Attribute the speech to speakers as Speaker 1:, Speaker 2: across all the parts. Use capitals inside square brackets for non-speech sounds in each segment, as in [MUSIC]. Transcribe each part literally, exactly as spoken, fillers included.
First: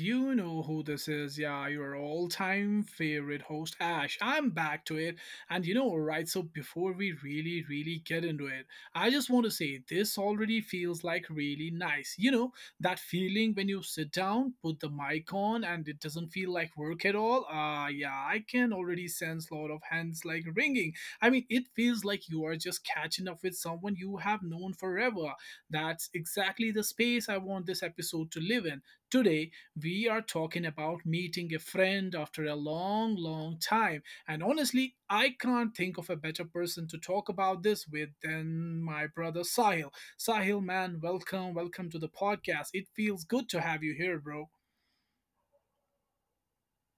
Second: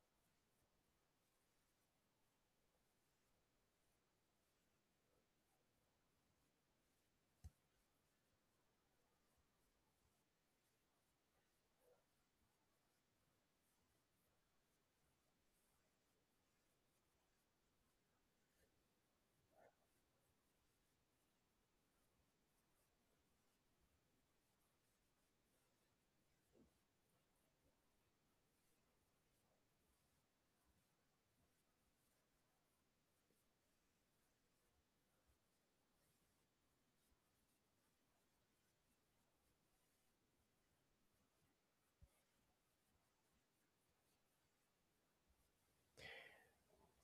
Speaker 1: You know who this is. Yeah, your all time favorite host, Ash. I'm back to it. And you know, all right, so before we really, really get into it, I just want to say this already feels like really nice. You know, that feeling when you sit down, put the mic on, and it doesn't feel like work at all. Ah, yeah, I can already sense a lot of hands like ringing. I mean, it feels like you are just catching up with someone you have known forever. That's exactly the space I want this episode to live in. Today, we are talking about meeting a friend after a long, long time. And honestly, I can't think of a better person to talk about this with than my brother Sahil. Sahil, man, welcome, welcome to the podcast. It feels good to have you here, bro.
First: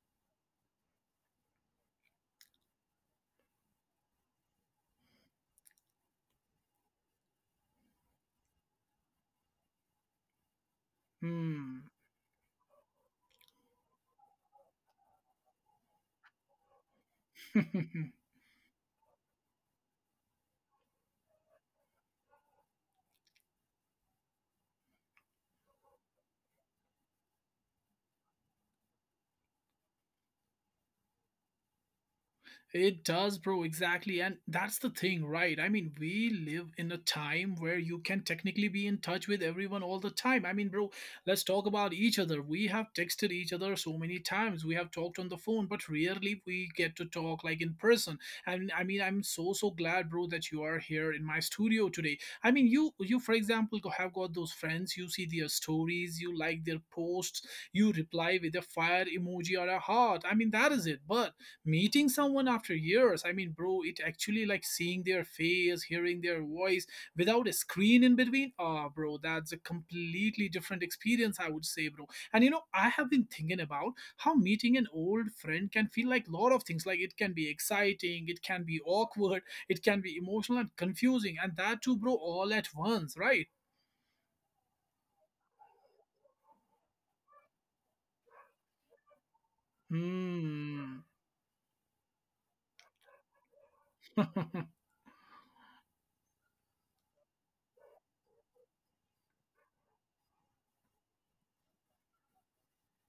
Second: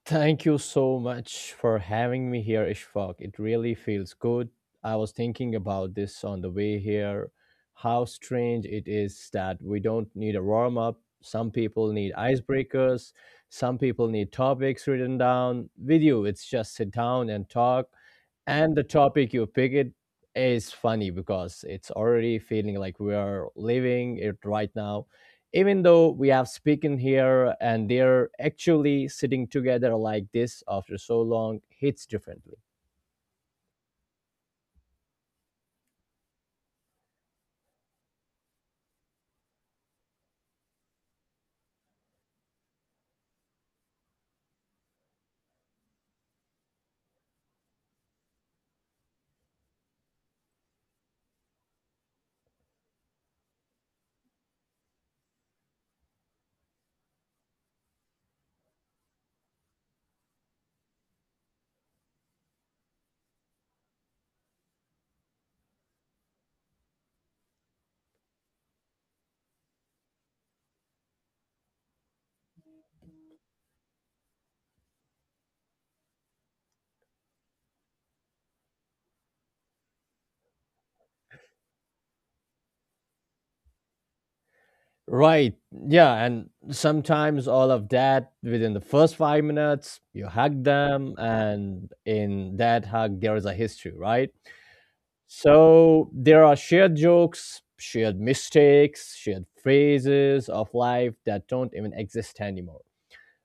Speaker 2: Thank you so much for having me here, Ishfaq. It really feels good. I was thinking about this on the way here. How strange it is that we don't need a warm up. Some
Speaker 1: Hmm.
Speaker 2: people need icebreakers. Some people need topics written down. With you, it's just sit down and talk.
Speaker 1: [LAUGHS]
Speaker 2: And the topic you pick it is funny because it's already feeling like we are living it right now even though we have spoken here and they're actually sitting together like this after so long hits differently,
Speaker 1: It does, bro, exactly. And that's the thing, right? I mean, we live in a time where you can technically be in touch with everyone all the time. I mean, bro, let's talk about each other. We have texted each other so many times. We have talked on the phone, but rarely we get to talk like in person. And I mean, I'm so so glad, bro, that you are here in my studio today. I mean, you you for example go- have got those friends, you see their stories, you like their posts, you reply with a fire emoji or a heart. I mean, that is it. But meeting someone after years, I mean, bro, it actually like seeing their face, hearing their voice without a screen in between. Oh bro, that's a completely different experience, I would say, bro. And you know I have been thinking about how meeting an old friend can feel like a lot of things. Like, it can be exciting, it can be awkward, it can be emotional and confusing, and that too, bro, all at once, right?
Speaker 2: right? Yeah, and sometimes all of that within the first five minutes, you hug them,
Speaker 1: Hmm. [LAUGHS]
Speaker 2: and in that hug there is a history, right? So there are shared jokes, shared mistakes, shared phases of life that don't even exist anymore.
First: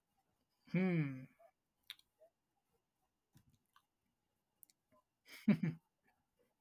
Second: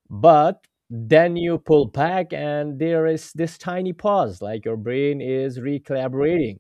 Speaker 2: But
Speaker 1: Hmm.
Speaker 2: then you pull back, and there is this tiny pause, like your brain is
Speaker 1: [LAUGHS]
Speaker 2: recollaborating.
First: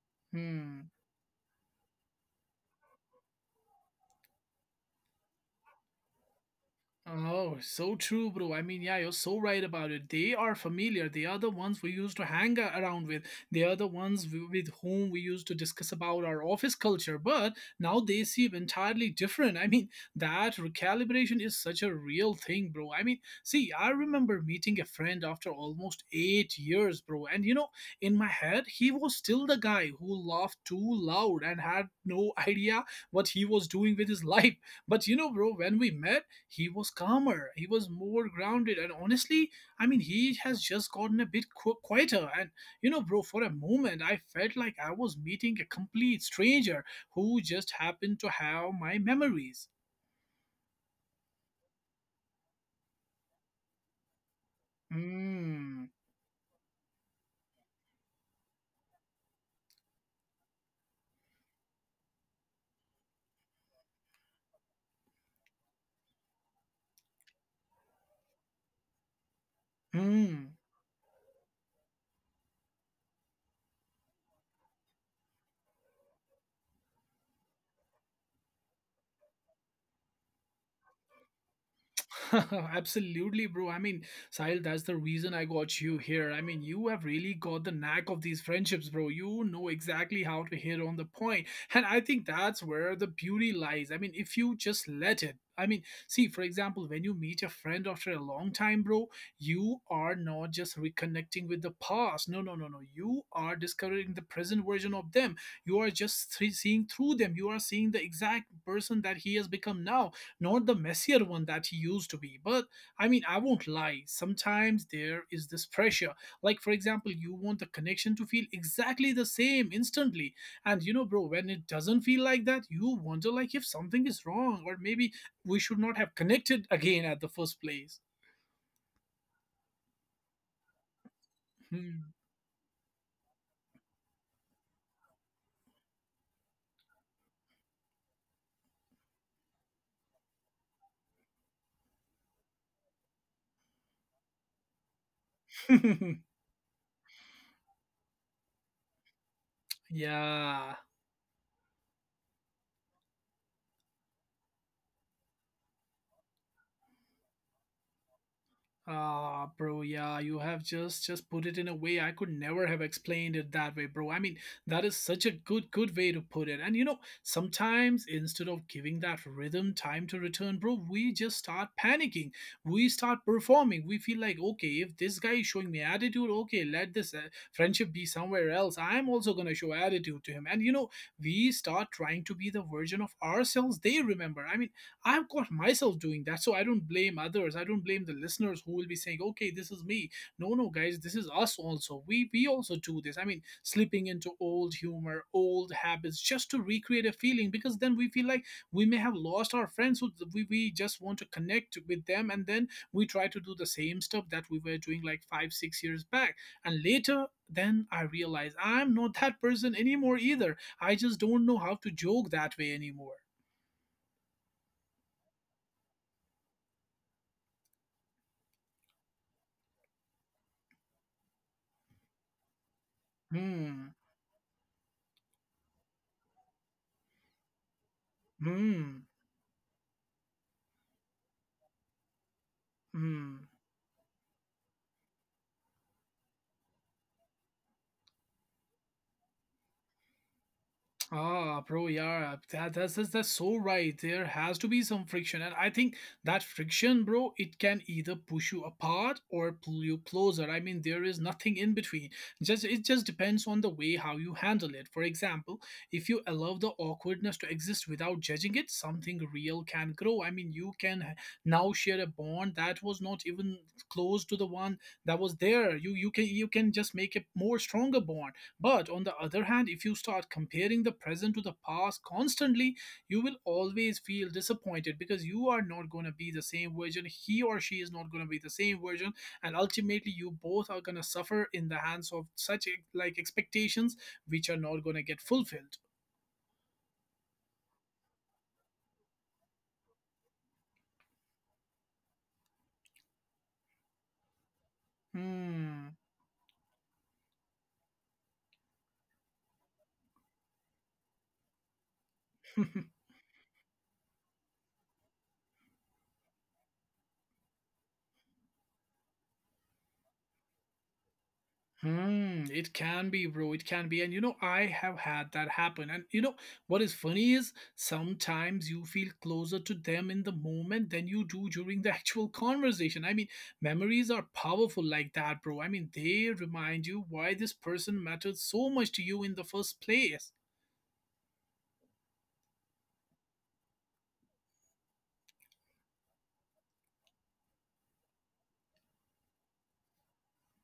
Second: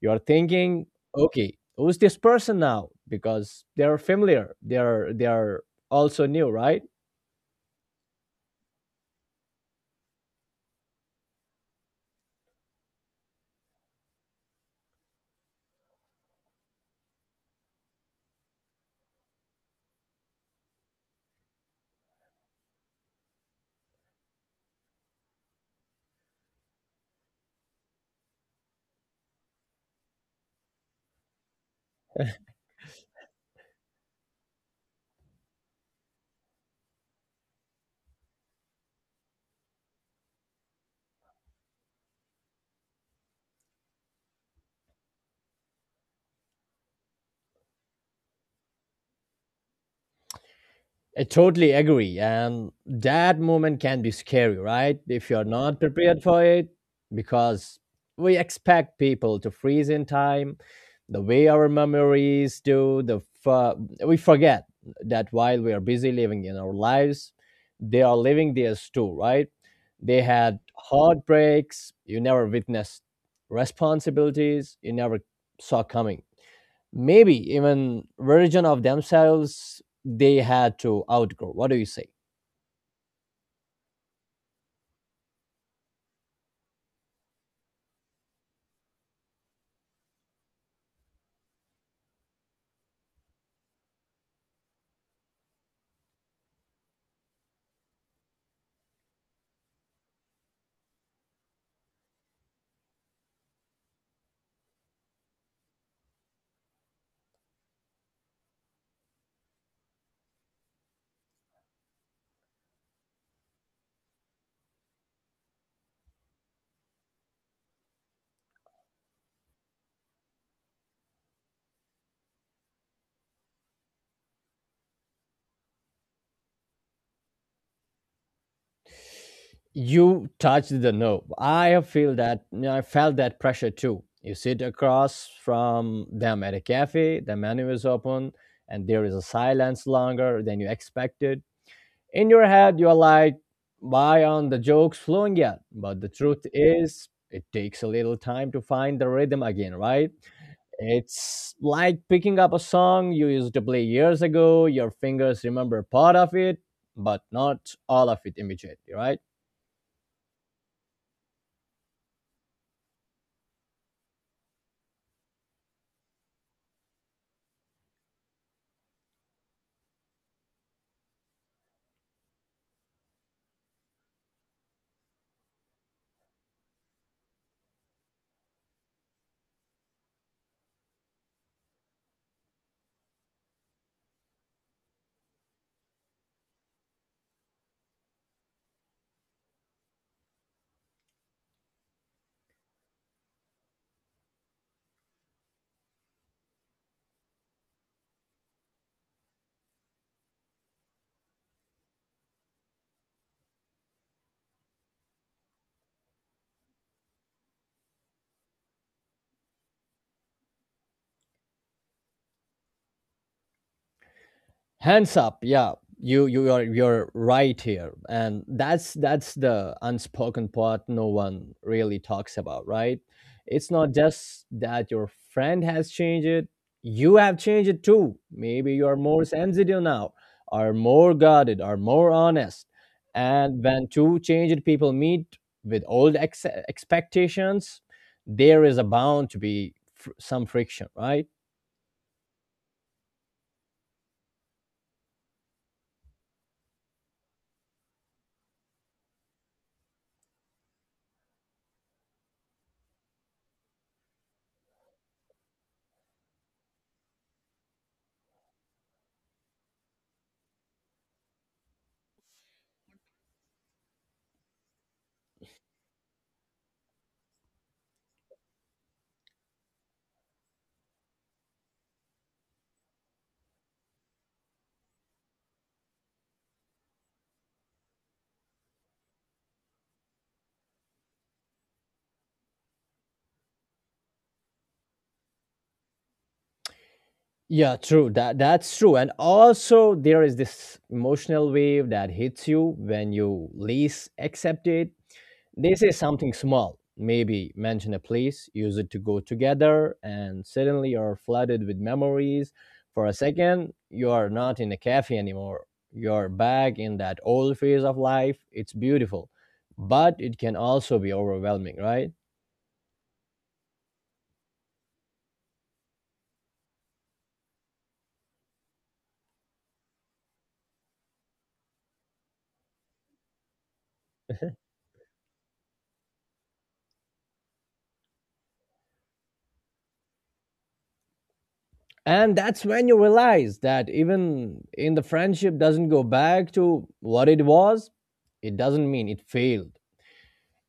Speaker 2: You're thinking,
Speaker 1: Hmm.
Speaker 2: okay, who's this person now? Because they're familiar, they're they're also new, right?
Speaker 1: Oh, so true, bro. I mean, yeah, you're so right about it. They are familiar. They are the ones we used to hang a- around with. They are the ones w- with whom we used to discuss about our office culture. But now they seem entirely different. I mean, [LAUGHS] that recalibration is such a real thing, bro. I mean, see, I remember meeting a friend after almost eight years, bro. And you know, in my head, he was still the guy who laughed too loud and had no [LAUGHS] idea what he was doing with his life. But you know, bro, when we met, he was calmer, he was more grounded, and honestly, I mean, he has just gotten a bit qu- quieter. And you know bro, for a moment, I felt like I was meeting a complete stranger who just happened to have my memories.
Speaker 2: I totally agree. And that moment can be scary, right? If you're not
Speaker 1: Mm,
Speaker 2: prepared for it, because we expect people to freeze in time, the way our memories do, the f- we forget that while we are busy living in our lives, they are living theirs too, right? They
Speaker 1: mm.
Speaker 2: had heartbreaks you never witnessed, responsibilities you never saw coming, maybe even version of themselves they had to outgrow. What do you say?
Speaker 1: [LAUGHS] Absolutely, bro. I mean, Sahil, that's the reason I got you here. I mean, you have really got the knack of these friendships, bro. You know exactly how to hit on the point. And I think that's where the beauty lies. I mean, if you just let it. I mean, see, for example, when you meet a friend after a long time, bro, you are not just reconnecting with the past. No, no, no, no. You are discovering the present version of them. You are just see- seeing through them. You are seeing the exact person that he has become now, not the messier one that he used to be. But I mean, I won't lie. Sometimes there is this pressure. Like, for example, you want the connection to feel exactly the same instantly. And you know, bro, when it doesn't feel like that, you wonder like if something is wrong, or maybe we should not have connected again at the first place.
Speaker 2: You touched the nerve. I feel that, I felt that pressure too. You sit across from them at a cafe, the menu is open, and there is a silence longer than you expected. In your head you're like, why aren't the jokes flowing yet? But the
Speaker 1: Hmm.
Speaker 2: truth is it takes a little time to find the rhythm again, right?
Speaker 1: [LAUGHS] Yeah.
Speaker 2: It's like picking up a song you used to play years ago. Your fingers remember part of it, but not all of it immediately, right?
Speaker 1: Ah, bro, yeah, you have just just put it in a way I could never have explained it that way, bro. I mean, that is such a good good way to put it. And you know, sometimes instead of giving that rhythm time to return, bro, we just start panicking. We start performing. We feel like, okay, if this guy is showing me attitude, okay, let this uh, friendship be somewhere else. I'm also going to show attitude to him. And you know, we start trying to be the version of ourselves they remember. I mean, I've got myself doing that, so I don't blame others. I don't blame the listeners who will be saying, "Okay, this is me." No, no, guys, this is us also. We we also do this. I mean, slipping into old humor, old habits, just to recreate a feeling, because then we feel like we may have lost our friends, who we we just want to connect with them, and then we try to do the same stuff that we were doing like five, six years back, and later. Then I realize I'm not that person anymore either. I just don't know how to joke that way anymore.
Speaker 2: Hands up, yeah. You you are, you're right here, and that's that's the unspoken part no one really talks about, right? It's not
Speaker 1: Hmm.
Speaker 2: just that your friend has changed it, you have changed it too. Maybe you're
Speaker 1: Hmm.
Speaker 2: more sensitive now, are more guarded, are more honest.
Speaker 1: Hmm.
Speaker 2: And when two changed people meet with old ex- expectations, there is a bound to be fr- some friction, right?
Speaker 1: Ah, bro, yeah, that, that's, that's that's so right. There has to be some friction, and I think that friction, bro, it can either push you apart or pull you closer. I mean, there is nothing in between. Just it just depends on the way how you handle it. For example, if you allow the awkwardness to exist without judging it, something real can grow. I mean, you can h- now share a bond that was not even close to the one that was there. You you can you can just make a more stronger bond. But on the other hand, if you start comparing the present to the past constantly, you will always feel disappointed because you are not going to be the same version. He or she is not going to be the same version. And ultimately, you both are going to suffer in the hands of such like expectations which are not going to get fulfilled.
Speaker 2: Yeah, true. That that's true. And also there is this emotional wave that hits you when you least accept it. They say
Speaker 1: Hmm.
Speaker 2: something small, maybe mention a place, use it to go together, and suddenly you're flooded with memories. For a
Speaker 1: [LAUGHS]
Speaker 2: second, you are not in a cafe anymore. You're back in that old phase of life. It's beautiful, but it can also be overwhelming, right?
Speaker 1: Hmm, it can be, bro. It can be. And you know, I have had that happen. And you know, what is funny is sometimes you feel closer to them in the moment than you do during the actual [LAUGHS] conversation. I mean, memories are
Speaker 2: [LAUGHS]
Speaker 1: powerful like that, bro. I mean, they remind you why this person mattered so much to you in the first place.
Speaker 2: And that's when you realize that even in the friendship doesn't go back to what it was, it doesn't mean it failed.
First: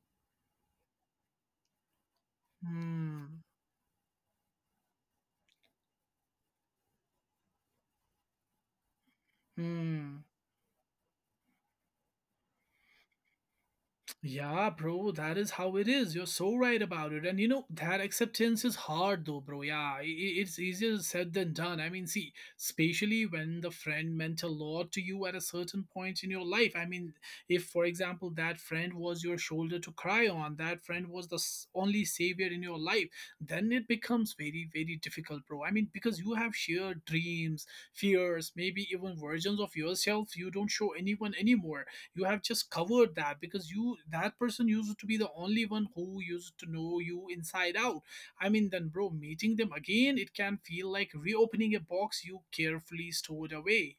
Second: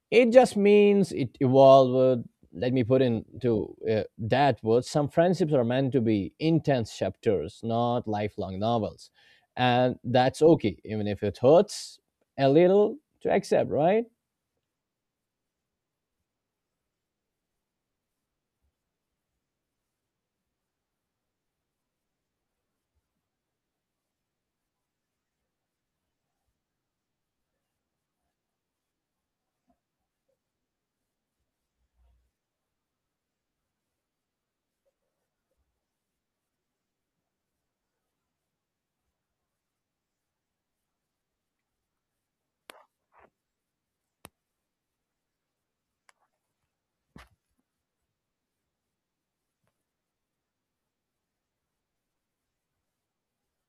Speaker 2: It just means it evolved. Let me put
Speaker 1: Hmm.
Speaker 2: into uh, that word. Some friendships are meant to be intense chapters, not lifelong novels. And
Speaker 1: Hmm.
Speaker 2: that's okay, even if it hurts a little to accept, right?
Speaker 1: Yeah, bro, that is how it is. You're so right about it. And you know, that acceptance is hard though, bro. Yeah, i- i- it's easier said than done. I mean, see, especially when the friend meant a lot to you at a certain point in your life. I mean, if, for example, that friend was your shoulder to cry on, that friend was the s- only savior in your life, then it becomes very, very difficult, bro. I mean, because you have shared dreams, fears, maybe even versions of yourself you don't show anyone anymore. You have just covered that because you that person used to be the only one who used to know you inside out. I mean, then bro, meeting them again, it can feel like reopening a box you carefully stored away.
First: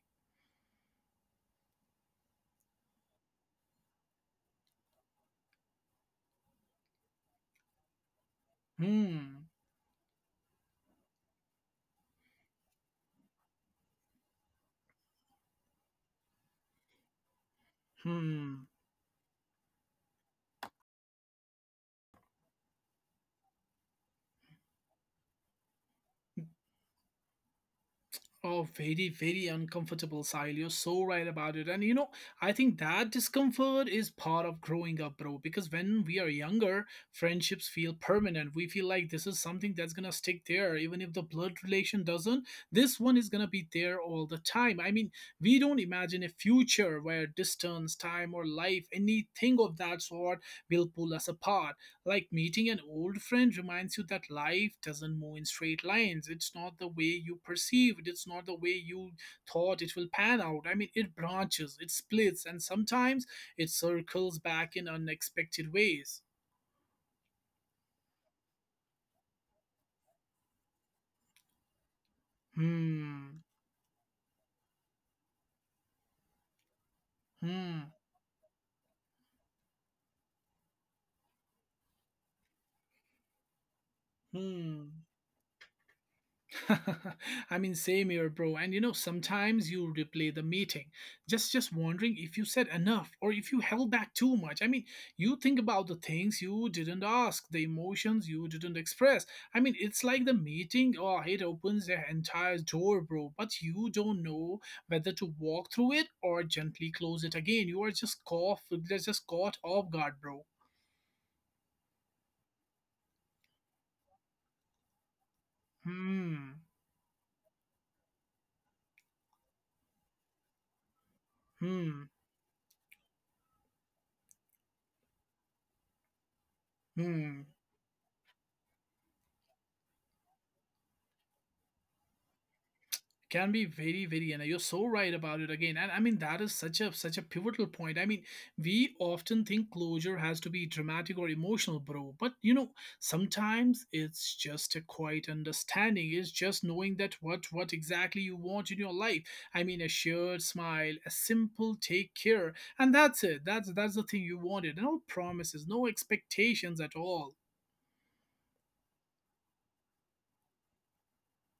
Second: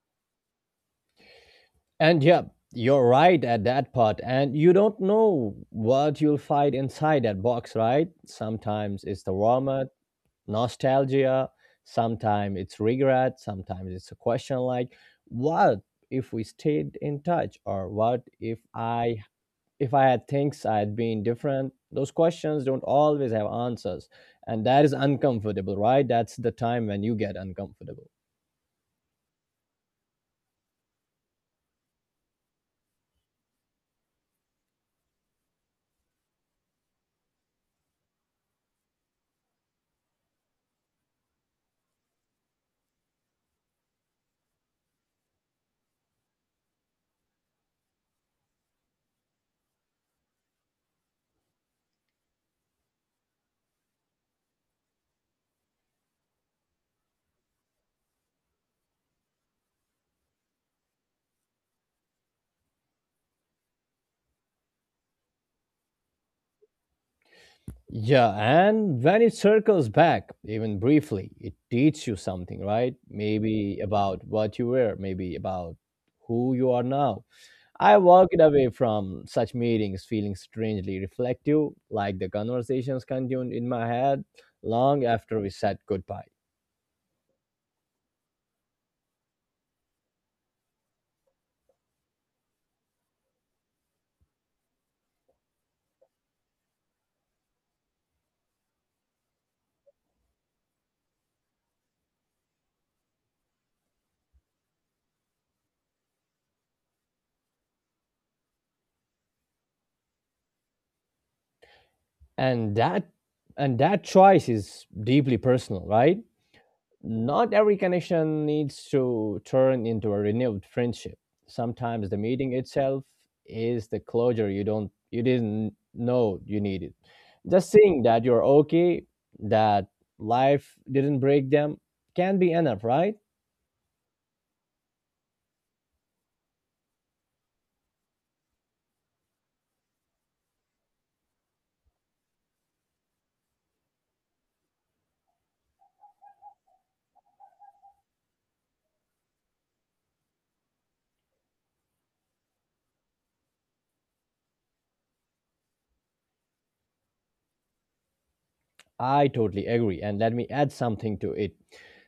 Speaker 2: And yeah, you're right at that part. And you don't know what you'll find inside that box, right? Sometimes it's the
Speaker 1: Hmm.
Speaker 2: warmth, nostalgia, sometimes it's regret, sometimes it's a question like, what if we stayed in touch? Or what if
Speaker 1: Hmm.
Speaker 2: I, if I had things I had been different? Those questions don't always have answers. And that is uncomfortable, right? That's the time when you get uncomfortable.
Speaker 1: Oh, very, very uncomfortable, Sahil. You're so right about it. And you know, I think that discomfort is part of growing up, bro. Because when we are younger, friendships feel permanent. We feel like this is something that's gonna stick there. Even if the blood relation doesn't, this one is gonna be there all the time. I mean, we don't imagine a future where distance, time, or life, anything of that sort will pull us apart. Like meeting an old friend reminds you that life doesn't move in straight lines. It's not the way you perceived, it's not the way you thought it will pan out. I mean, it branches, it splits, and sometimes it circles back in unexpected ways.
Speaker 2: Yeah, and when it circles back, even briefly, it teaches you something, right?
Speaker 1: Hmm,
Speaker 2: Maybe about what you were, maybe about who you are now. I
Speaker 1: hmm,
Speaker 2: walked away from such meetings feeling strangely reflective, like the conversations continued in my head long
Speaker 1: hmm.
Speaker 2: after we said goodbye.
Speaker 1: [LAUGHS] I mean, same here, bro. And you know, sometimes you replay the meeting, just just wondering if you said enough or if you held back too much. I mean, you think about the things you didn't ask, the emotions you didn't express. I mean, it's like the meeting, oh, it opens the entire door, bro. But you don't know whether to walk through it or gently close it again. You are just caught, just caught off guard, bro.
Speaker 2: And that, and that choice is deeply personal, right?
Speaker 1: Hmm.
Speaker 2: Not every connection needs to turn into a renewed friendship. Sometimes the
Speaker 1: Hmm.
Speaker 2: meeting itself is the closure you don't you didn't know you needed. Just
Speaker 1: Hmm.
Speaker 2: seeing that you're okay, that life didn't break them, can be enough, right?
Speaker 1: Can be very very and you're so right about it again. And I mean that is such a such a pivotal point. I mean we often think closure has to be dramatic or emotional, bro, but you know sometimes it's just a quiet understanding. It's just knowing that what what exactly you want in your life. I mean a shared smile, a simple take care, and that's it. That's that's the thing you wanted. No promises, no expectations at all.
Speaker 2: I totally agree. And let me add something to it.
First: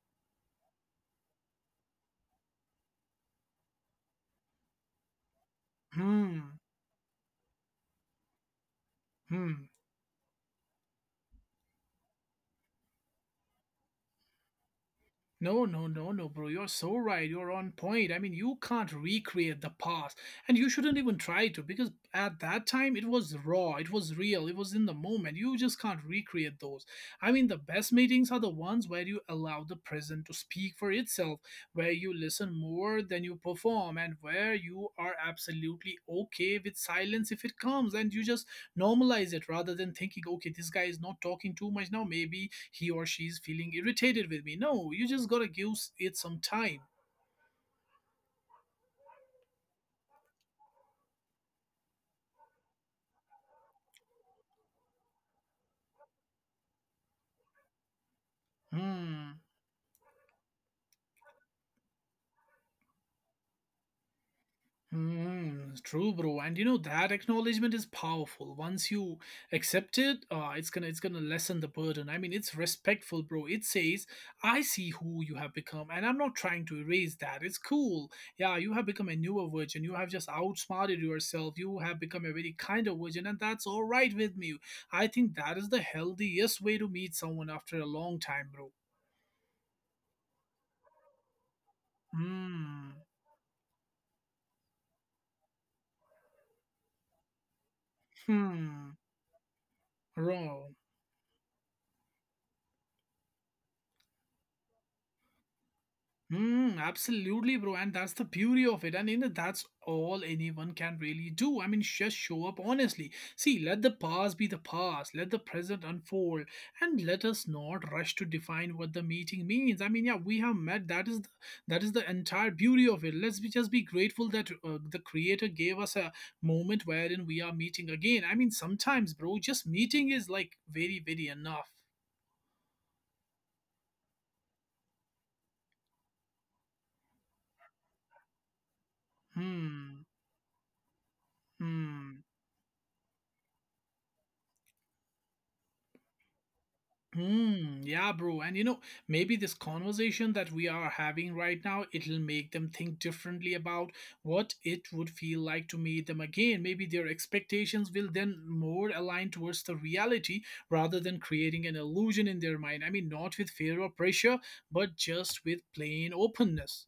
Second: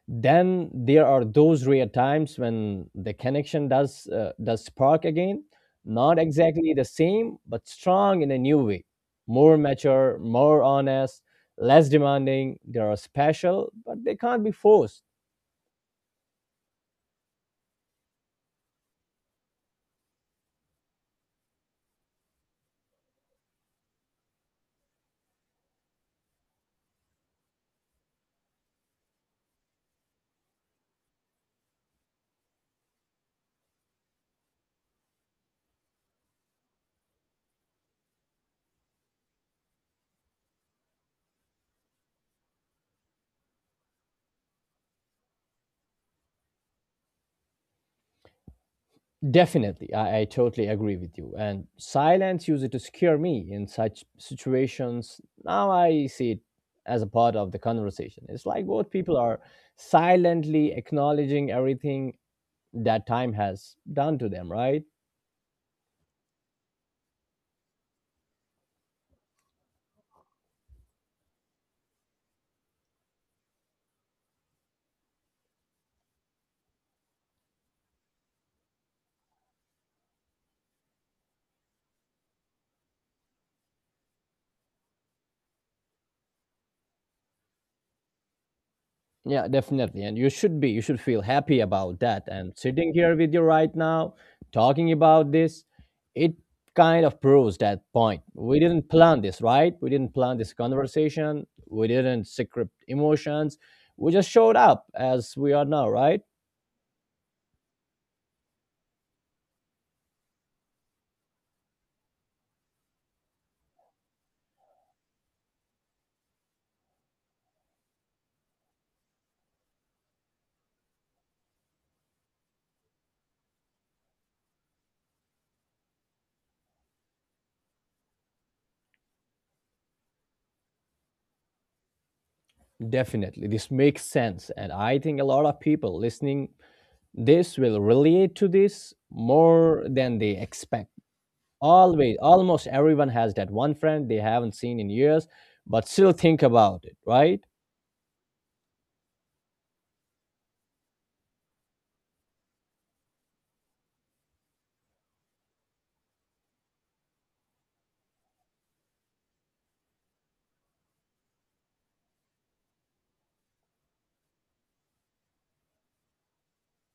Speaker 2: Then there are those rare times when the connection does, uh, does spark again, not
Speaker 1: Hmm.
Speaker 2: exactly the same, but strong in a new way,
Speaker 1: Hmm.
Speaker 2: more mature, more honest, less demanding. They are special, but they can't be forced.
Speaker 1: No, no, no, no, bro. You're so right. You're on point. I mean, you can't recreate the past, and you shouldn't even try to because at that time it was raw, it was real, it was in the moment. You just can't recreate those. I mean, the best meetings are the ones where you allow the present to speak for itself, where you listen more than you perform, and where you are absolutely okay with silence if it comes, and you just normalize it rather than thinking okay, this guy is not talking too much now, maybe he or she is feeling irritated with me. No, you just gotta give it some time.
Speaker 2: Definitely, I, I totally agree with you. And silence used to scare me in such situations. Now I see it as a part of the conversation. It's like both people
Speaker 1: Hmm.
Speaker 2: are silently acknowledging everything that time has done to them, right?
Speaker 1: Hmm, true, bro. And you know that acknowledgement is powerful. Once you accept it, uh, it's gonna it's gonna lessen the burden. I mean, it's respectful, bro. It says, "I see who you have become, and I'm not trying to erase that. It's cool. Yeah, you have become a newer virgin. You have just outsmarted yourself. You have become a very kinder virgin, and that's all right with me. I think that is the healthiest way to meet someone after a long time, bro.
Speaker 2: Yeah, definitely. And you should be, you should feel happy about that. And sitting
Speaker 1: Hmm.
Speaker 2: here with you right now, talking about this, it kind of proves that point. We didn't
Speaker 1: Hmm.
Speaker 2: plan this, right? We didn't plan this
Speaker 1: Bro.
Speaker 2: conversation. We didn't script emotions. We just showed up as we are now, right?
Speaker 1: Hmm, absolutely, bro. And that's the beauty of it. And you know, that's all anyone can really do. I mean, just show up honestly. See, let the past be the past, let the present unfold, and let us not rush to define what the meeting means. I mean, yeah, we have met. That is the that is the entire beauty of it. Let's be, just be grateful that uh, the creator gave us a moment wherein we are meeting again. I mean, sometimes, bro, just meeting is like very, very enough.
Speaker 2: Definitely. This makes sense. And I think a lot of people listening this will relate to this more
Speaker 1: Hmm.
Speaker 2: than they expect. Always,
Speaker 1: Hmm.
Speaker 2: almost everyone has that one friend they haven't seen in years, but still think about it, right?
Speaker 1: Hmm, yeah, bro. And you know, maybe this conversation that we are having right now, it'll make them think differently about what it would feel like to meet them again. Maybe their expectations will then more align towards the reality rather than creating an illusion in their mind. I mean, not with fear or pressure, but just with plain openness.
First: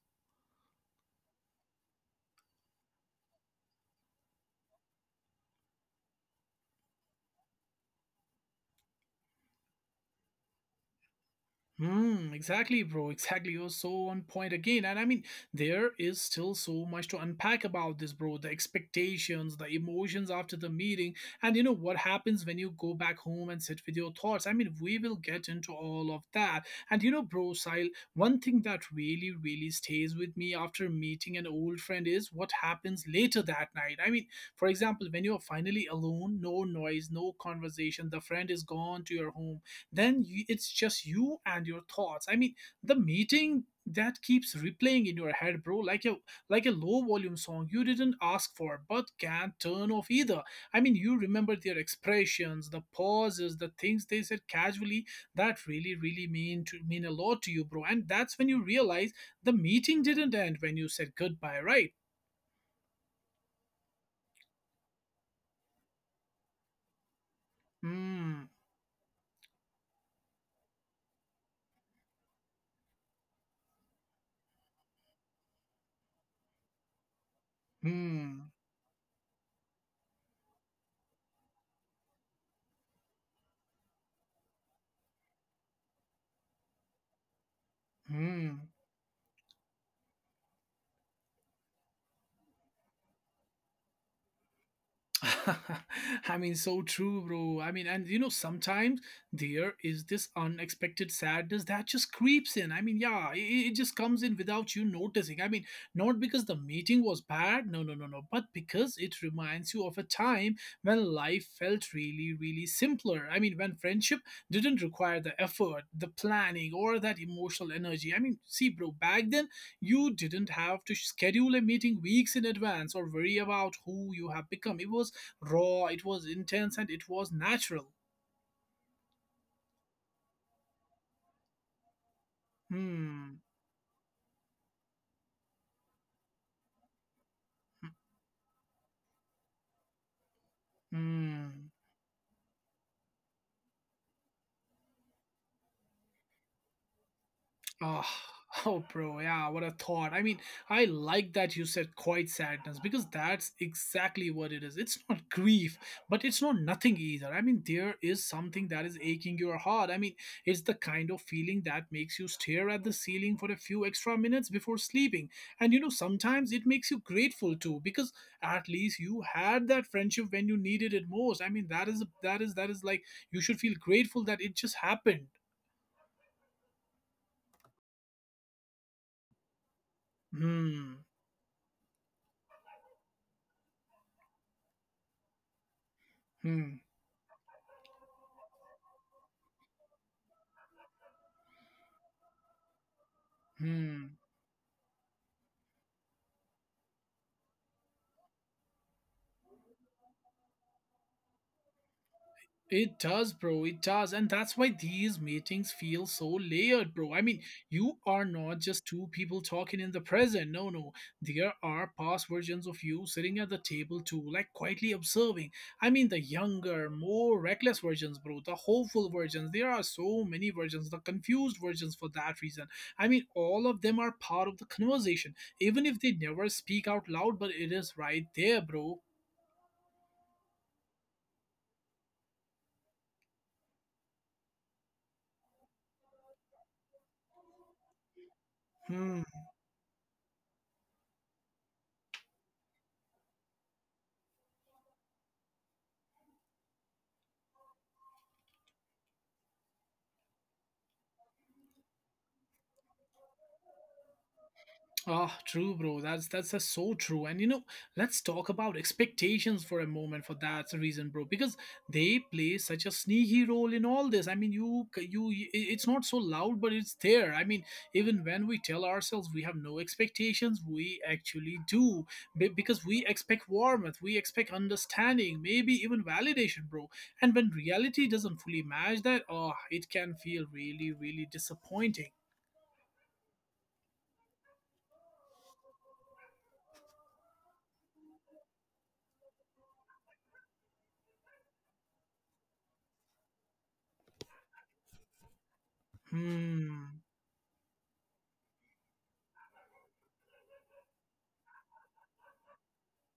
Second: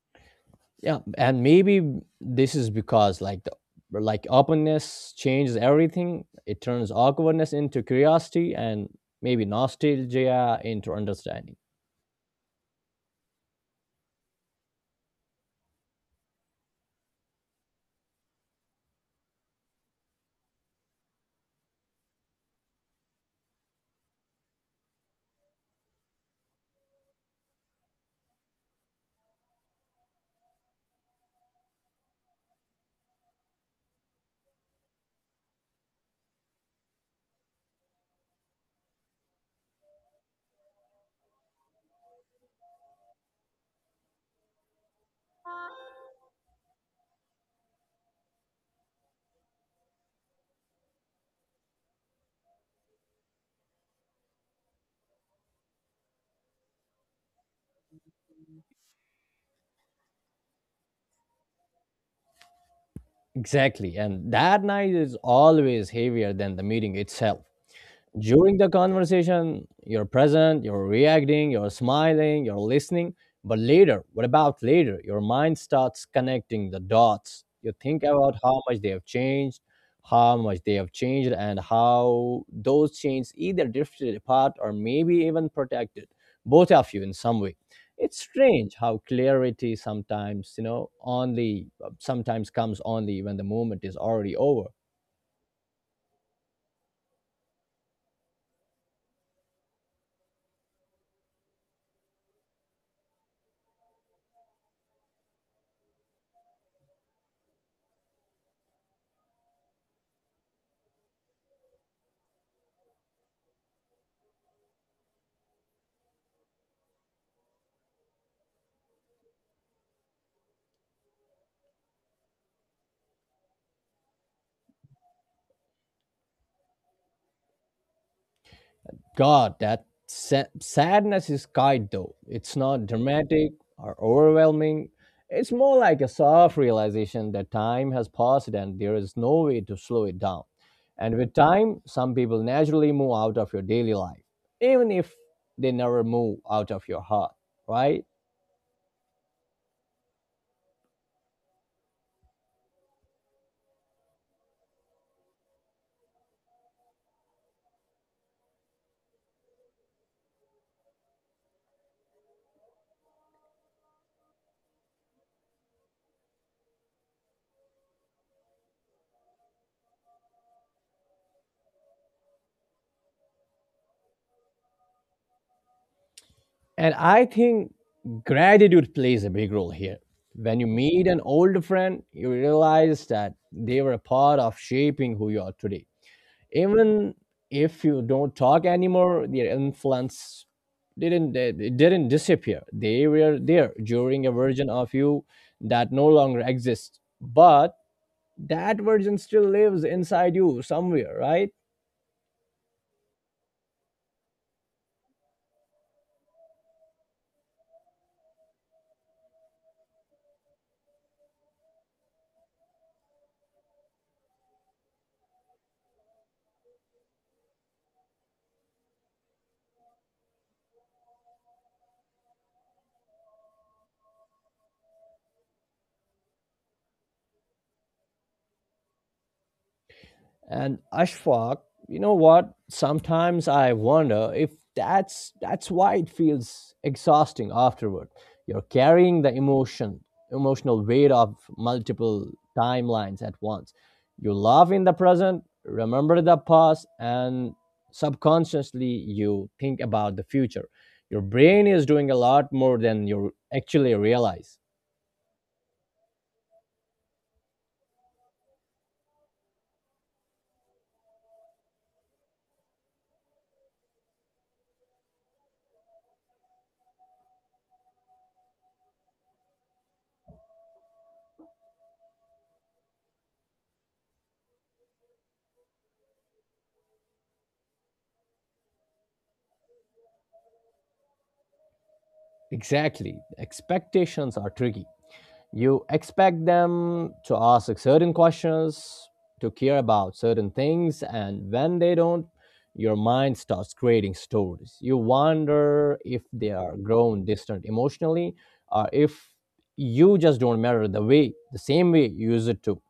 Speaker 2: Yeah, and maybe this is because like the like openness changes everything. It turns awkwardness into curiosity and maybe nostalgia into understanding.
Speaker 1: Hmm, exactly, bro. Exactly. You're so on point again. And I mean, there is still so much to unpack about this, bro. The expectations, the emotions after the meeting, and you know what happens when you go back home and sit with your thoughts. I mean, we will get into all of that. And you know, bro, Sile, one thing that really, really stays with me after meeting an old friend is what happens later that night. I mean, for example, when you're finally alone, no noise, no conversation, the friend is gone to your home, then you, it's just you and your thoughts. I mean the meeting that keeps replaying in your head, bro, like a like a low volume song you didn't ask for but can't turn off either. I mean you remember their expressions, the pauses, the things they said casually that really really mean to mean a lot to you, bro. And that's when you realize the meeting didn't end when you said goodbye, right?
Speaker 2: Exactly. And that night is always heavier than the meeting itself.
Speaker 1: Hmm.
Speaker 2: During the conversation, you're present, you're reacting, you're smiling, you're listening. But later, what about later? Your mind starts connecting the dots. You think about
Speaker 1: Hmm.
Speaker 2: how much they have changed, how much they have changed, and how those changes either drifted apart or maybe even protected both of you in some way. It's
Speaker 1: Hmm.
Speaker 2: strange how clarity sometimes, you know, only uh, sometimes comes only when the moment is already over.
Speaker 1: [LAUGHS] I mean, so true, bro. I mean, and you know, sometimes there is this unexpected sadness that just creeps in. I mean, yeah, it, it just comes in without you noticing. I mean, not because the meeting was bad, no, no, no, no, but because it reminds you of a time when life felt really, really simpler. I mean, when friendship didn't require the effort, the planning, or that emotional energy. I mean, see, bro, back then you didn't have to schedule a meeting weeks in advance or worry about who you have become. It was raw, it was intense, and it was natural.
Speaker 2: God, that sa- sadness is kind though. It's not
Speaker 1: Hmm.
Speaker 2: dramatic or overwhelming. It's more like a soft realization that
Speaker 1: Hmm.
Speaker 2: time has passed and there is no way to slow it down. And with
Speaker 1: Hmm.
Speaker 2: time, some people naturally move out of your daily life, even if they never move out of your heart,
Speaker 1: Oh,
Speaker 2: right?
Speaker 1: [LAUGHS] oh, bro, yeah, what a thought. I mean, I like that you said quiet sadness because that's exactly what it is. It's not grief, but it's not nothing either. I mean, there is something that is aching your heart. I mean, it's the kind of feeling that makes you stare at the ceiling for a few extra minutes before sleeping. And you know, sometimes it makes you grateful too because at least you had that friendship when you needed it most. I mean, that is that is that is like you should feel grateful that it just happened.
Speaker 2: And I think gratitude plays a big role here. When you
Speaker 1: Hmm.
Speaker 2: meet an old friend, you realize that they were a part of shaping who you are today,
Speaker 1: Hmm.
Speaker 2: even if you don't talk anymore. Their influence didn't, they they didn't disappear. They were
Speaker 1: Hmm.
Speaker 2: there during a version of you that no longer exists, but that version still lives inside you somewhere, right?
Speaker 1: It does, bro. It does. And that's why these meetings feel so layered, bro. I mean, you are not just two people talking in the present. No, no. There are past versions of you sitting at the table too, like quietly observing. I mean, the younger, more reckless versions, bro. The hopeful versions. There are so many versions, the confused versions for that reason. I mean, all of them are part of the conversation, even if they never speak out loud, but it is right there, bro.
Speaker 2: And Ashfaq, you know what? Sometimes I wonder if that's that's why it feels exhausting afterward. You're
Speaker 1: Hmm.
Speaker 2: carrying the emotion, emotional weight of multiple timelines at once. You love in the present, remember the past, and subconsciously you think about the future. Your brain is doing a lot more than you actually realize.
Speaker 1: Ah, true, bro. That's that's just so true. And you know, let's talk about expectations for a moment. For that reason, bro, because they play such a sneaky role in all this. I mean, you you, i- it's not so loud, but it's there. I mean, even when we tell ourselves we have no expectations, we actually do, Be- because we expect warmth, we expect understanding, maybe even validation, bro. And when reality doesn't fully match that, oh, it can feel really, really disappointing.
Speaker 2: Exactly. Expectations are tricky. You expect them to ask certain questions, to care about certain things, and when they don't, your mind starts creating stories. You wonder
Speaker 1: Hmm.
Speaker 2: if they are grown distant emotionally, or if you just don't matter the way, the same way you used it to.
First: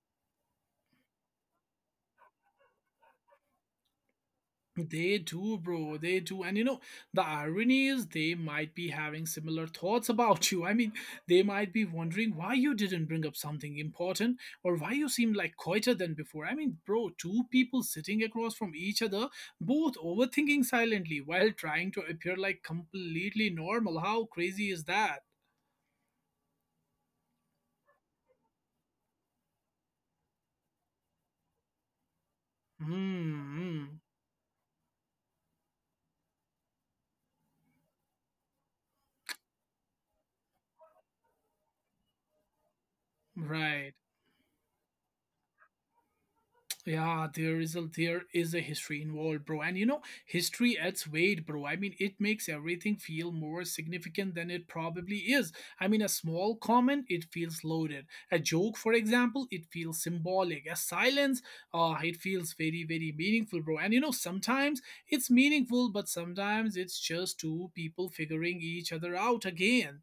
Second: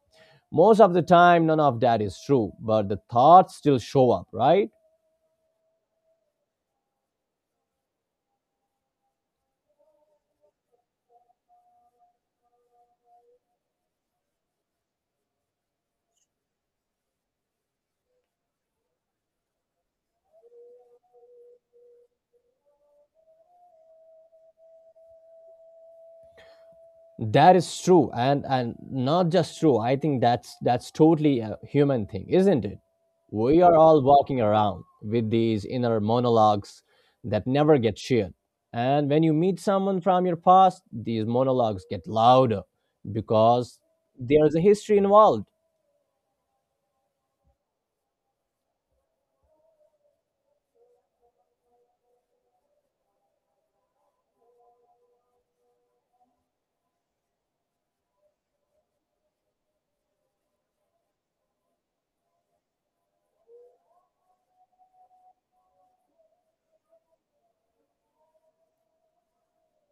Speaker 2: Most of the time none of that is true, but the thoughts still show up, right?
Speaker 1: They do, bro. They do. And you know, the irony is they might be having similar thoughts about [LAUGHS] you. I mean, they might be wondering why you didn't bring up something important or why you seem like quieter than before. I mean, bro, two people sitting across from each other, both overthinking silently while trying to appear like completely normal. How crazy is that?
Speaker 2: That is true, and and not just true. I think that's that's totally a human thing, isn't it?
Speaker 1: Hmm.
Speaker 2: We are
Speaker 1: Hmm.
Speaker 2: all walking around with these inner monologues that never get shared. And when you meet someone from your past, these monologues get louder because
Speaker 1: Right.
Speaker 2: there's a history involved.
Speaker 1: Yeah, there is a there is a history involved, bro. And you know, history adds weight, bro. I mean, it makes everything feel more significant than it probably is. I mean, a small comment, it feels loaded. A joke, for example, it feels symbolic. A silence, uh, it feels very, very meaningful, bro. And you know, sometimes it's meaningful, but sometimes it's just two people figuring each other out again.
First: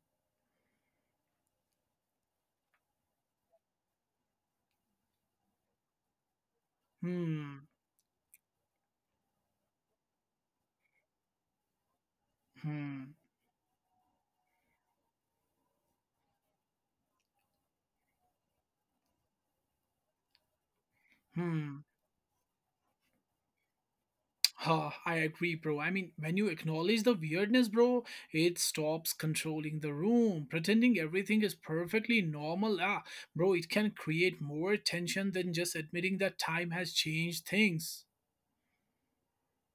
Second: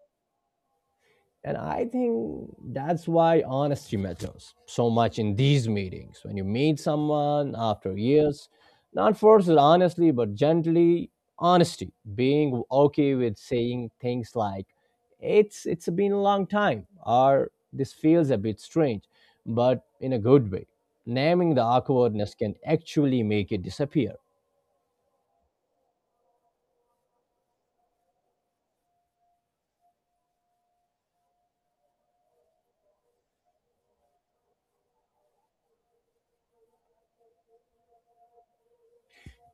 Speaker 2: And I think that's why honesty matters so much in these meetings. When you meet someone
Speaker 1: Hmm.
Speaker 2: after years, not forced honestly, but gently honesty, being
Speaker 1: Hmm.
Speaker 2: okay with saying things like, it's it's been a long time, or this feels a bit strange, but in a good way. Naming the
Speaker 1: Hmm.
Speaker 2: awkwardness can actually make it disappear.
Speaker 1: Huh, I agree, bro. I mean, when you acknowledge the weirdness, bro, it stops controlling the room. Pretending everything is perfectly normal, ah, bro, it can create more tension than just admitting that time has changed things.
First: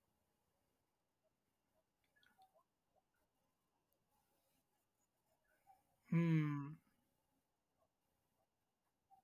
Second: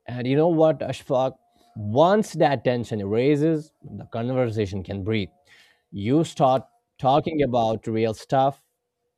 Speaker 2: And you know what, Ashfaq? Once that tension erases, the conversation can breathe. You start
Speaker 1: Hmm.
Speaker 2: talking about real stuff,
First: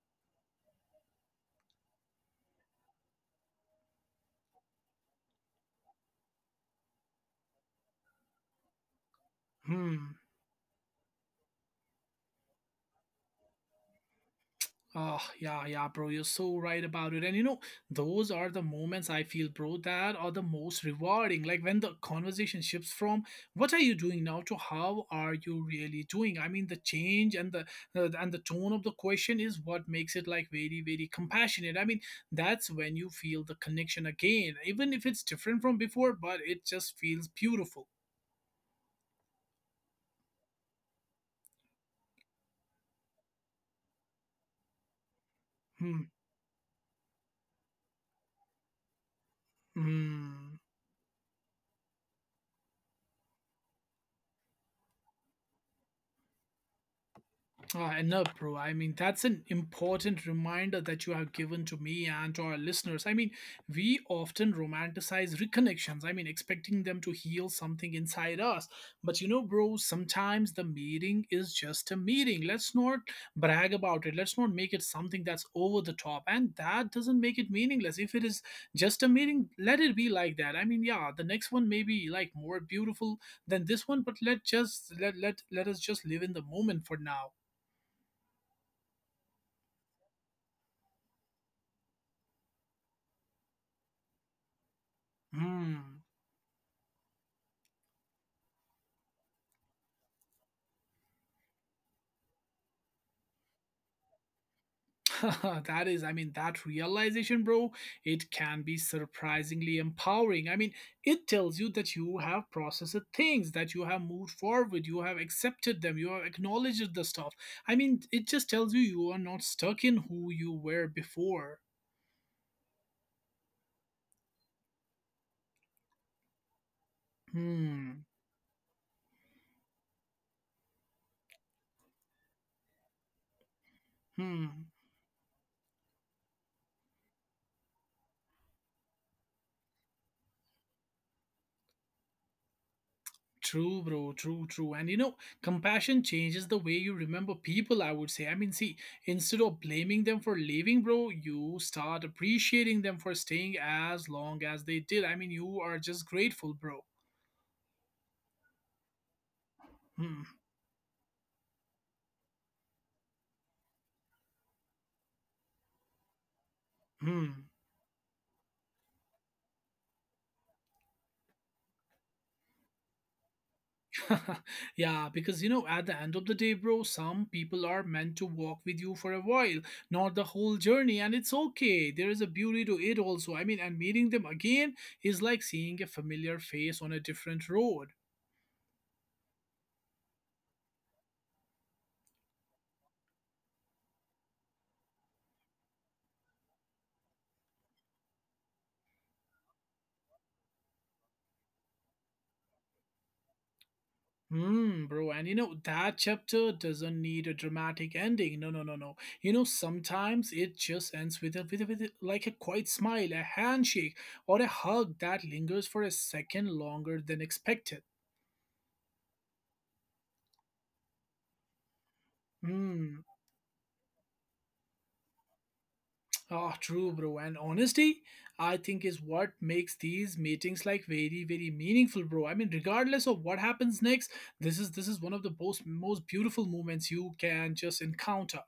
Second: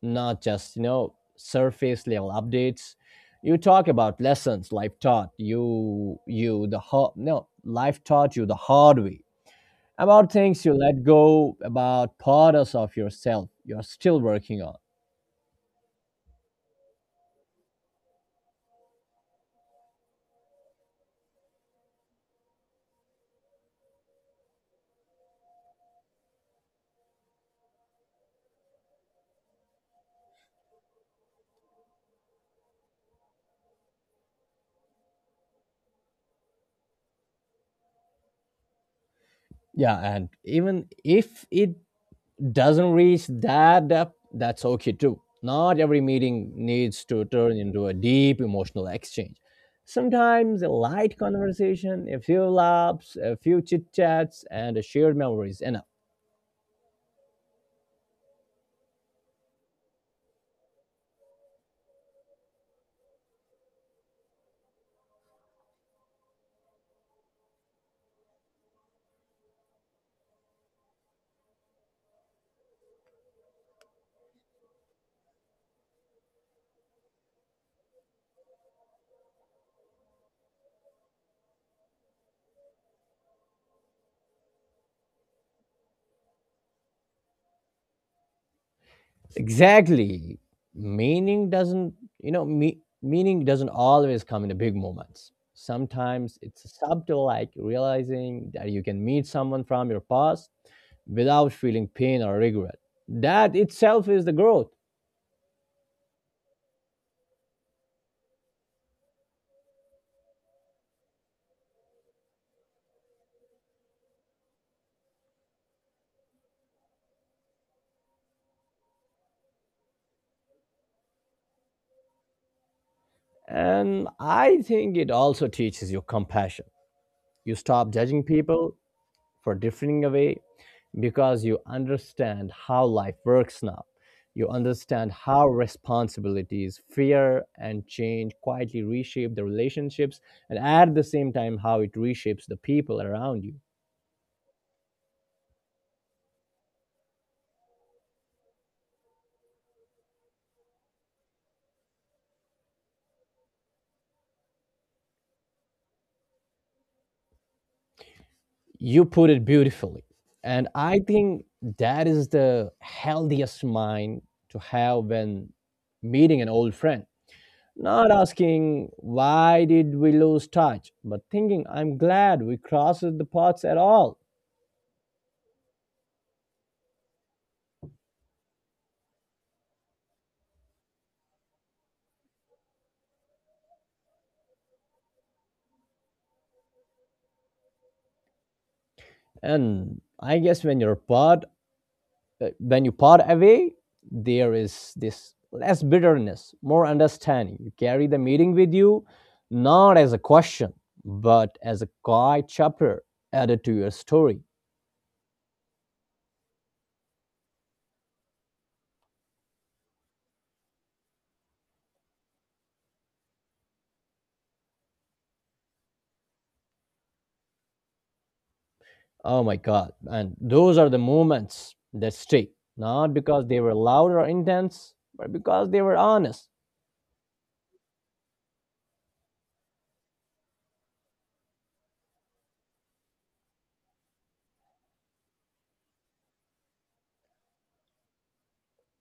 Speaker 2: not just, you know, surface level updates. You talk about lessons life taught you, you the hard, no, life taught you the hard way.
Speaker 1: Hmm.
Speaker 2: About things you let go, about parts of yourself you're still working on.
Speaker 1: Oh, yeah, yeah, bro. You're so right about it. And you know, those are the moments I feel, bro, that are the most rewarding. Like when the conversation shifts from what are you doing now to how are you really doing? I mean, the change and the uh, and the tone of the question is what makes it like very, very compassionate. I mean, that's when you feel the connection again, even if it's different from before, but it just feels beautiful.
Speaker 2: Yeah, and even if it doesn't reach that depth, that's okay too. Not
Speaker 1: Hmm.
Speaker 2: every meeting needs to turn into a deep emotional exchange.
Speaker 1: Hmm.
Speaker 2: Sometimes a light conversation, a few laughs, a few chit chats, and a shared memory is enough.
Speaker 1: Uh, enough, bro. I mean, that's an important reminder that you have given to me and to our listeners. I mean, we often romanticize reconnections, I mean, expecting them to heal something inside us. But you know, bro, sometimes the meeting is just a meeting. Let's not brag about it. Let's not make it something that's over the top. And that doesn't make it meaningless. If it is just a meeting, let it be like that. I mean, yeah, the next one may be like more beautiful than this one, but let just let let let us just live in the moment for now.
Speaker 2: Exactly. Meaning doesn't, you know, me, meaning doesn't always come in the big moments.
Speaker 1: Hmm.
Speaker 2: Sometimes it's subtle, like realizing that you can meet someone from your past without feeling pain or regret. That itself is the growth.
Speaker 1: [LAUGHS] That is, I mean, that realization, bro, it can be surprisingly empowering. I mean, it tells you that you have processed things, that you have moved forward, you have accepted them, you have acknowledged the stuff. I mean, it just tells you you are not stuck in who you were before.
Speaker 2: And I think it also teaches you compassion. You stop
Speaker 1: Hmm.
Speaker 2: judging people for differing away because you understand how life works now. You
Speaker 1: Hmm.
Speaker 2: understand how responsibilities, fear, and change quietly reshape the relationships, and at the same time how it reshapes the people around you.
Speaker 1: True, bro. True, true. And you know, compassion changes the way you remember people, I would say. I mean, see, instead of blaming them for leaving, bro, you start appreciating them for staying as long as they did. I mean, you are just grateful, bro.
Speaker 2: You put it beautifully. And
Speaker 1: Hmm.
Speaker 2: I think that is the healthiest mind to have when meeting an old friend.
Speaker 1: Hmm.
Speaker 2: Not asking why did we lose touch, but thinking I'm glad we crossed the paths at all.
Speaker 1: [LAUGHS] Yeah, because you know, at the end of the day, bro, some people are meant to walk with you for a while, not the whole journey, and it's okay. There is a beauty to it, also. I mean, and meeting them again is like seeing a familiar face on a different road.
Speaker 2: And I guess when you're part, uh, when you part away, there is this less bitterness, more understanding. You carry the meeting with you, not as a question, but as a quiet chapter added to your story.
Speaker 1: Hmm, bro, and you know, that chapter doesn't need a dramatic ending. No, no, no, no. You know, sometimes it just ends with a, with, a, with a, like a quiet smile, a handshake, or a hug that lingers for a second longer than expected.
Speaker 2: Oh my God. And those are the moments that stay, not because
Speaker 1: Hmm,
Speaker 2: they were loud or intense, but because they were honest.
Speaker 1: ah, true, bro. And honesty, I think, is what makes these meetings like very, very meaningful, bro. I mean, regardless of what happens next, this is this is one of the most most beautiful moments you can just encounter.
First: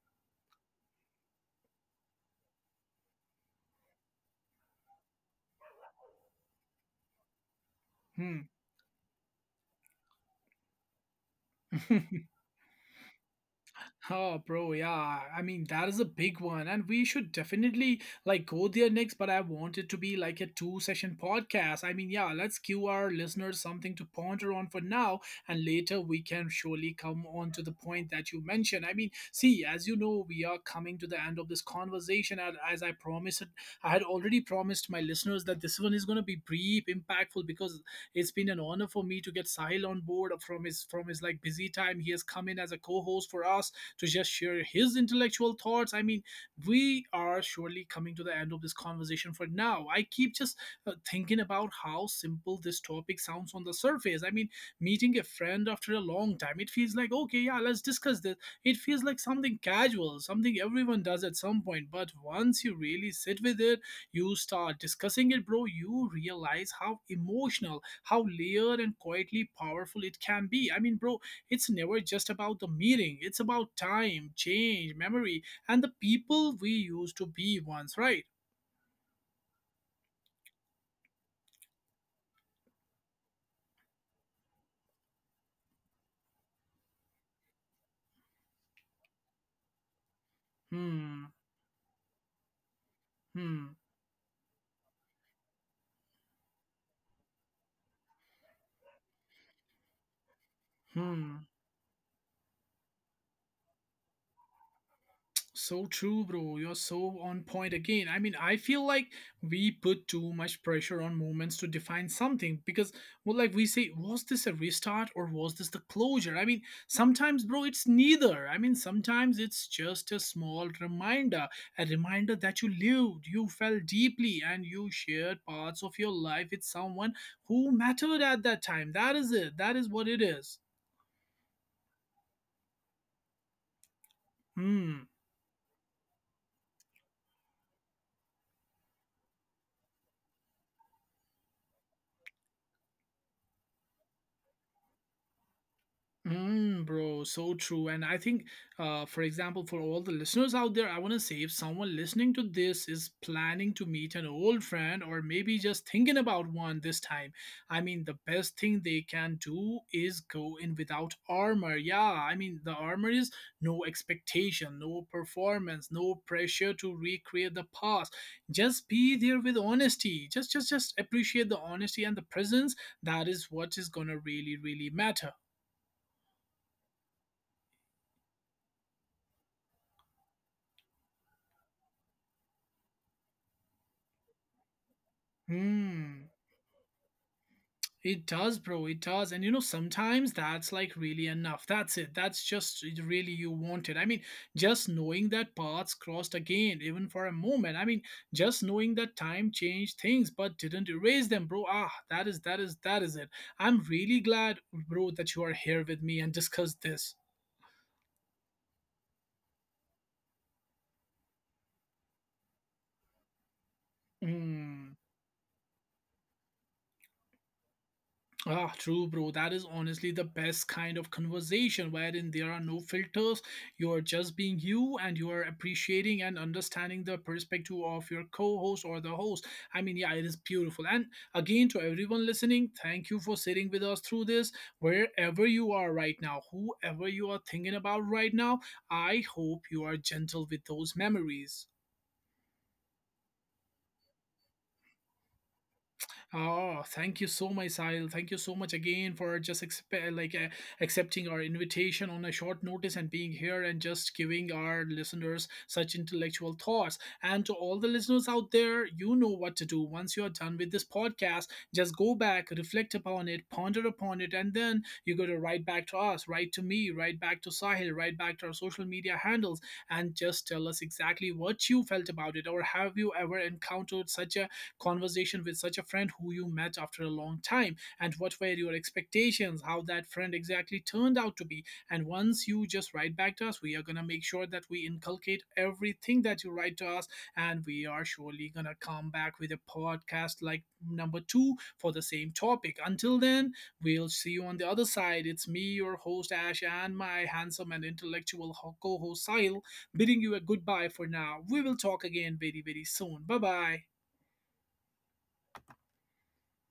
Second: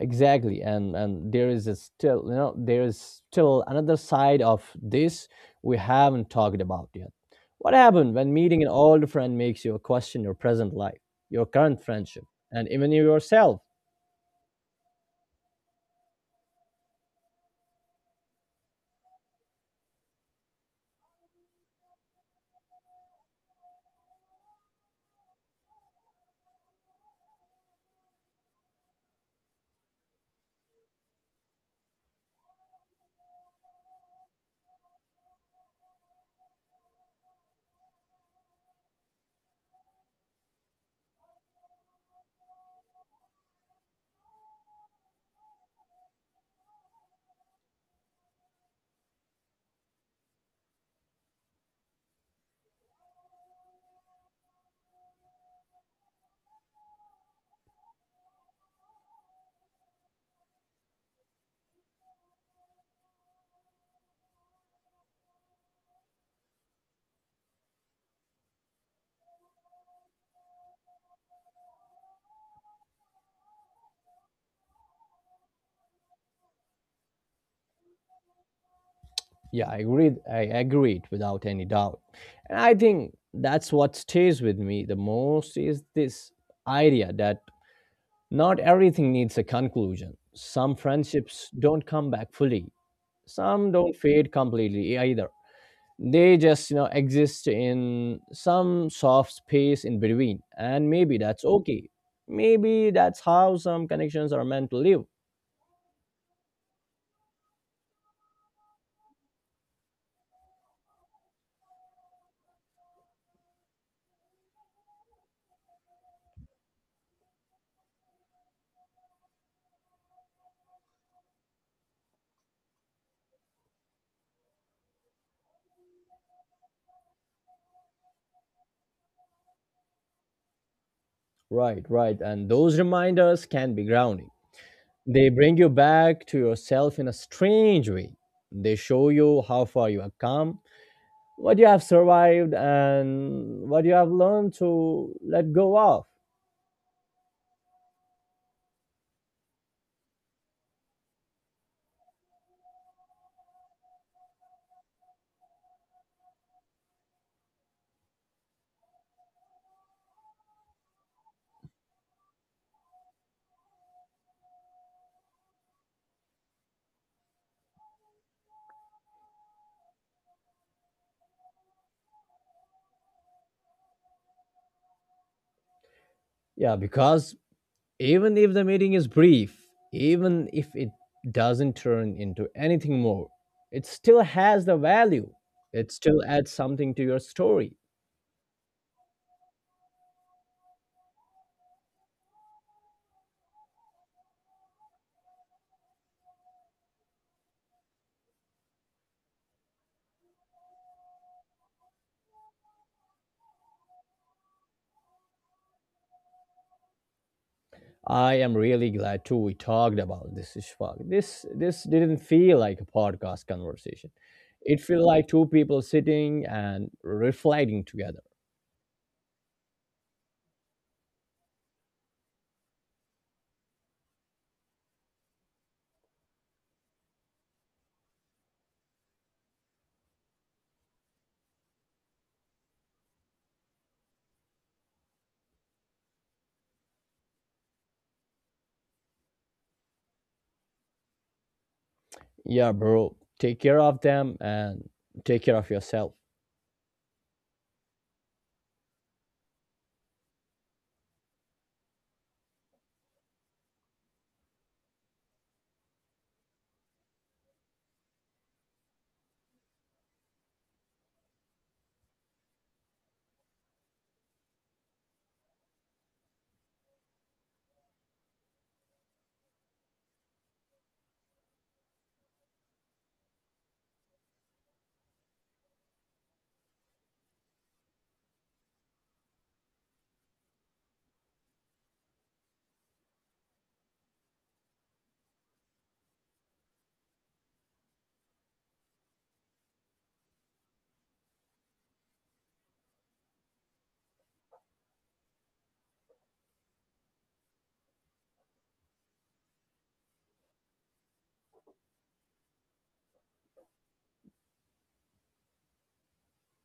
Speaker 2: Exactly. And and there is a still, you know, there is still another side of this we haven't talked about yet. What happened
Speaker 1: Hmm.
Speaker 2: when meeting an old friend makes you question your present life, your current
Speaker 1: [LAUGHS]
Speaker 2: friendship, and even you yourself?
Speaker 1: Oh, bro, yeah. I mean, that is a big one, and we should definitely like go there next. But I want it to be like a two-session podcast. I mean, yeah, let's give our listeners something to ponder on for now, and later we can surely come on to the point that you mentioned. I mean, see, as you know, we are coming to the end of this conversation, and as I promised, I had already promised my listeners that this one is going to be brief, impactful, because it's been an honor for me to get Sahil on board from his from his like busy time. He has come in as a co-host for us to just share his intellectual thoughts. I mean, we are surely coming to the end of this conversation for now. I keep just uh, thinking about how simple this topic sounds on the surface. I mean, meeting a friend after a long time, it feels like, okay, yeah, let's discuss this. It feels like something casual, something everyone does at some point. But once you really sit with it, you start discussing it, bro, you realize how emotional, how layered and quietly powerful it can be. I mean, bro, it's never just about the meeting, it's about time, change, memory, and the people we used to be once, right?
Speaker 2: Yeah, I agreed. I agreed without any doubt. And I think that's what stays with me the most is this idea that not everything needs a conclusion. Some
Speaker 1: Hmm,
Speaker 2: friendships don't come back fully.
Speaker 1: hmm,
Speaker 2: Some don't fade completely either. They just, you know, exist in some soft space in between. And maybe
Speaker 1: hmm.
Speaker 2: that's okay. Maybe that's how some connections are meant to live.
Speaker 1: So true, bro. You're so on point again. I mean, I feel like we put too much pressure on moments to define something because, well, like we say, was this a restart or was this the closure? I mean, sometimes, bro, it's neither. I mean, sometimes it's just a small reminder, a reminder that you lived, you felt deeply, and you shared parts of your life with someone who mattered at that time. That is it. That is what it is.
Speaker 2: Right, right. And those reminders can be grounding.
Speaker 1: Hmm.
Speaker 2: They bring you back to yourself in a strange way. They show you how far you have come, what you have survived, and what you have learned to let go of.
Speaker 1: Mm, bro, so true. And I think, uh, for example, for all the listeners out there, I want to say if someone listening to this is planning to meet an old friend or maybe just thinking about one this time, I mean, the best thing they can do is go in without armor. Yeah, I mean, the armor is no expectation, no performance, no pressure to recreate the past. Just be there with honesty. Just, just, just appreciate the honesty and the presence. That is what is gonna really, really matter.
Speaker 2: Yeah, because even if the meeting is brief, even if it doesn't turn into anything more, it still has the value. It still
Speaker 1: Hmm.
Speaker 2: adds something to your story.
Speaker 1: It does, bro. It does. And you know, sometimes that's like really enough. That's it. That's just it really you want it. I mean, just knowing that paths crossed again, even for a moment. I mean, just knowing that time changed things but didn't erase them, bro. Ah, that is that is that is it. I'm really glad, bro, that you are here with me and discuss this.
Speaker 2: I am really glad too we talked about this, Ishfaq. This this didn't feel like a podcast conversation. It felt
Speaker 1: Hmm.
Speaker 2: like two people sitting and reflecting together.
Speaker 1: Ah, true, bro. That is honestly the best kind of conversation wherein there are no filters. You're just being you and you are appreciating and understanding the perspective of your co host or the host. I mean, yeah, it is beautiful. And again, to everyone listening, thank you for sitting with us through this. Wherever you are right now, whoever you are thinking about right now, I hope you are gentle with those memories.
Speaker 2: Yeah, bro. Take care of them and take care of yourself.
Speaker 1: Oh, thank you so much, Sahil. Thank you so much again for just exp- like uh, accepting our invitation on a short notice and being here and just giving our listeners such intellectual thoughts. And to all the listeners out there, you know what to do. Once you are done with this podcast, just go back, reflect upon it, ponder upon it, and then you got to write back to us, write to me, write back to Sahil, write back to our social media handles, and just tell us exactly what you felt about it, or have you ever encountered such a conversation with such a friend who you met after a long time, and what were your expectations, how that friend exactly turned out to be? And once you just write back to us, we are going to make sure that we inculcate everything that you write to us, and we are surely going to come back with a podcast like number two for the same topic. Until then, we'll see you on the other side. It's me, your host Ash, and my handsome and intellectual co-host Sahil, bidding you a goodbye for now. We will talk again very, very soon. Bye bye.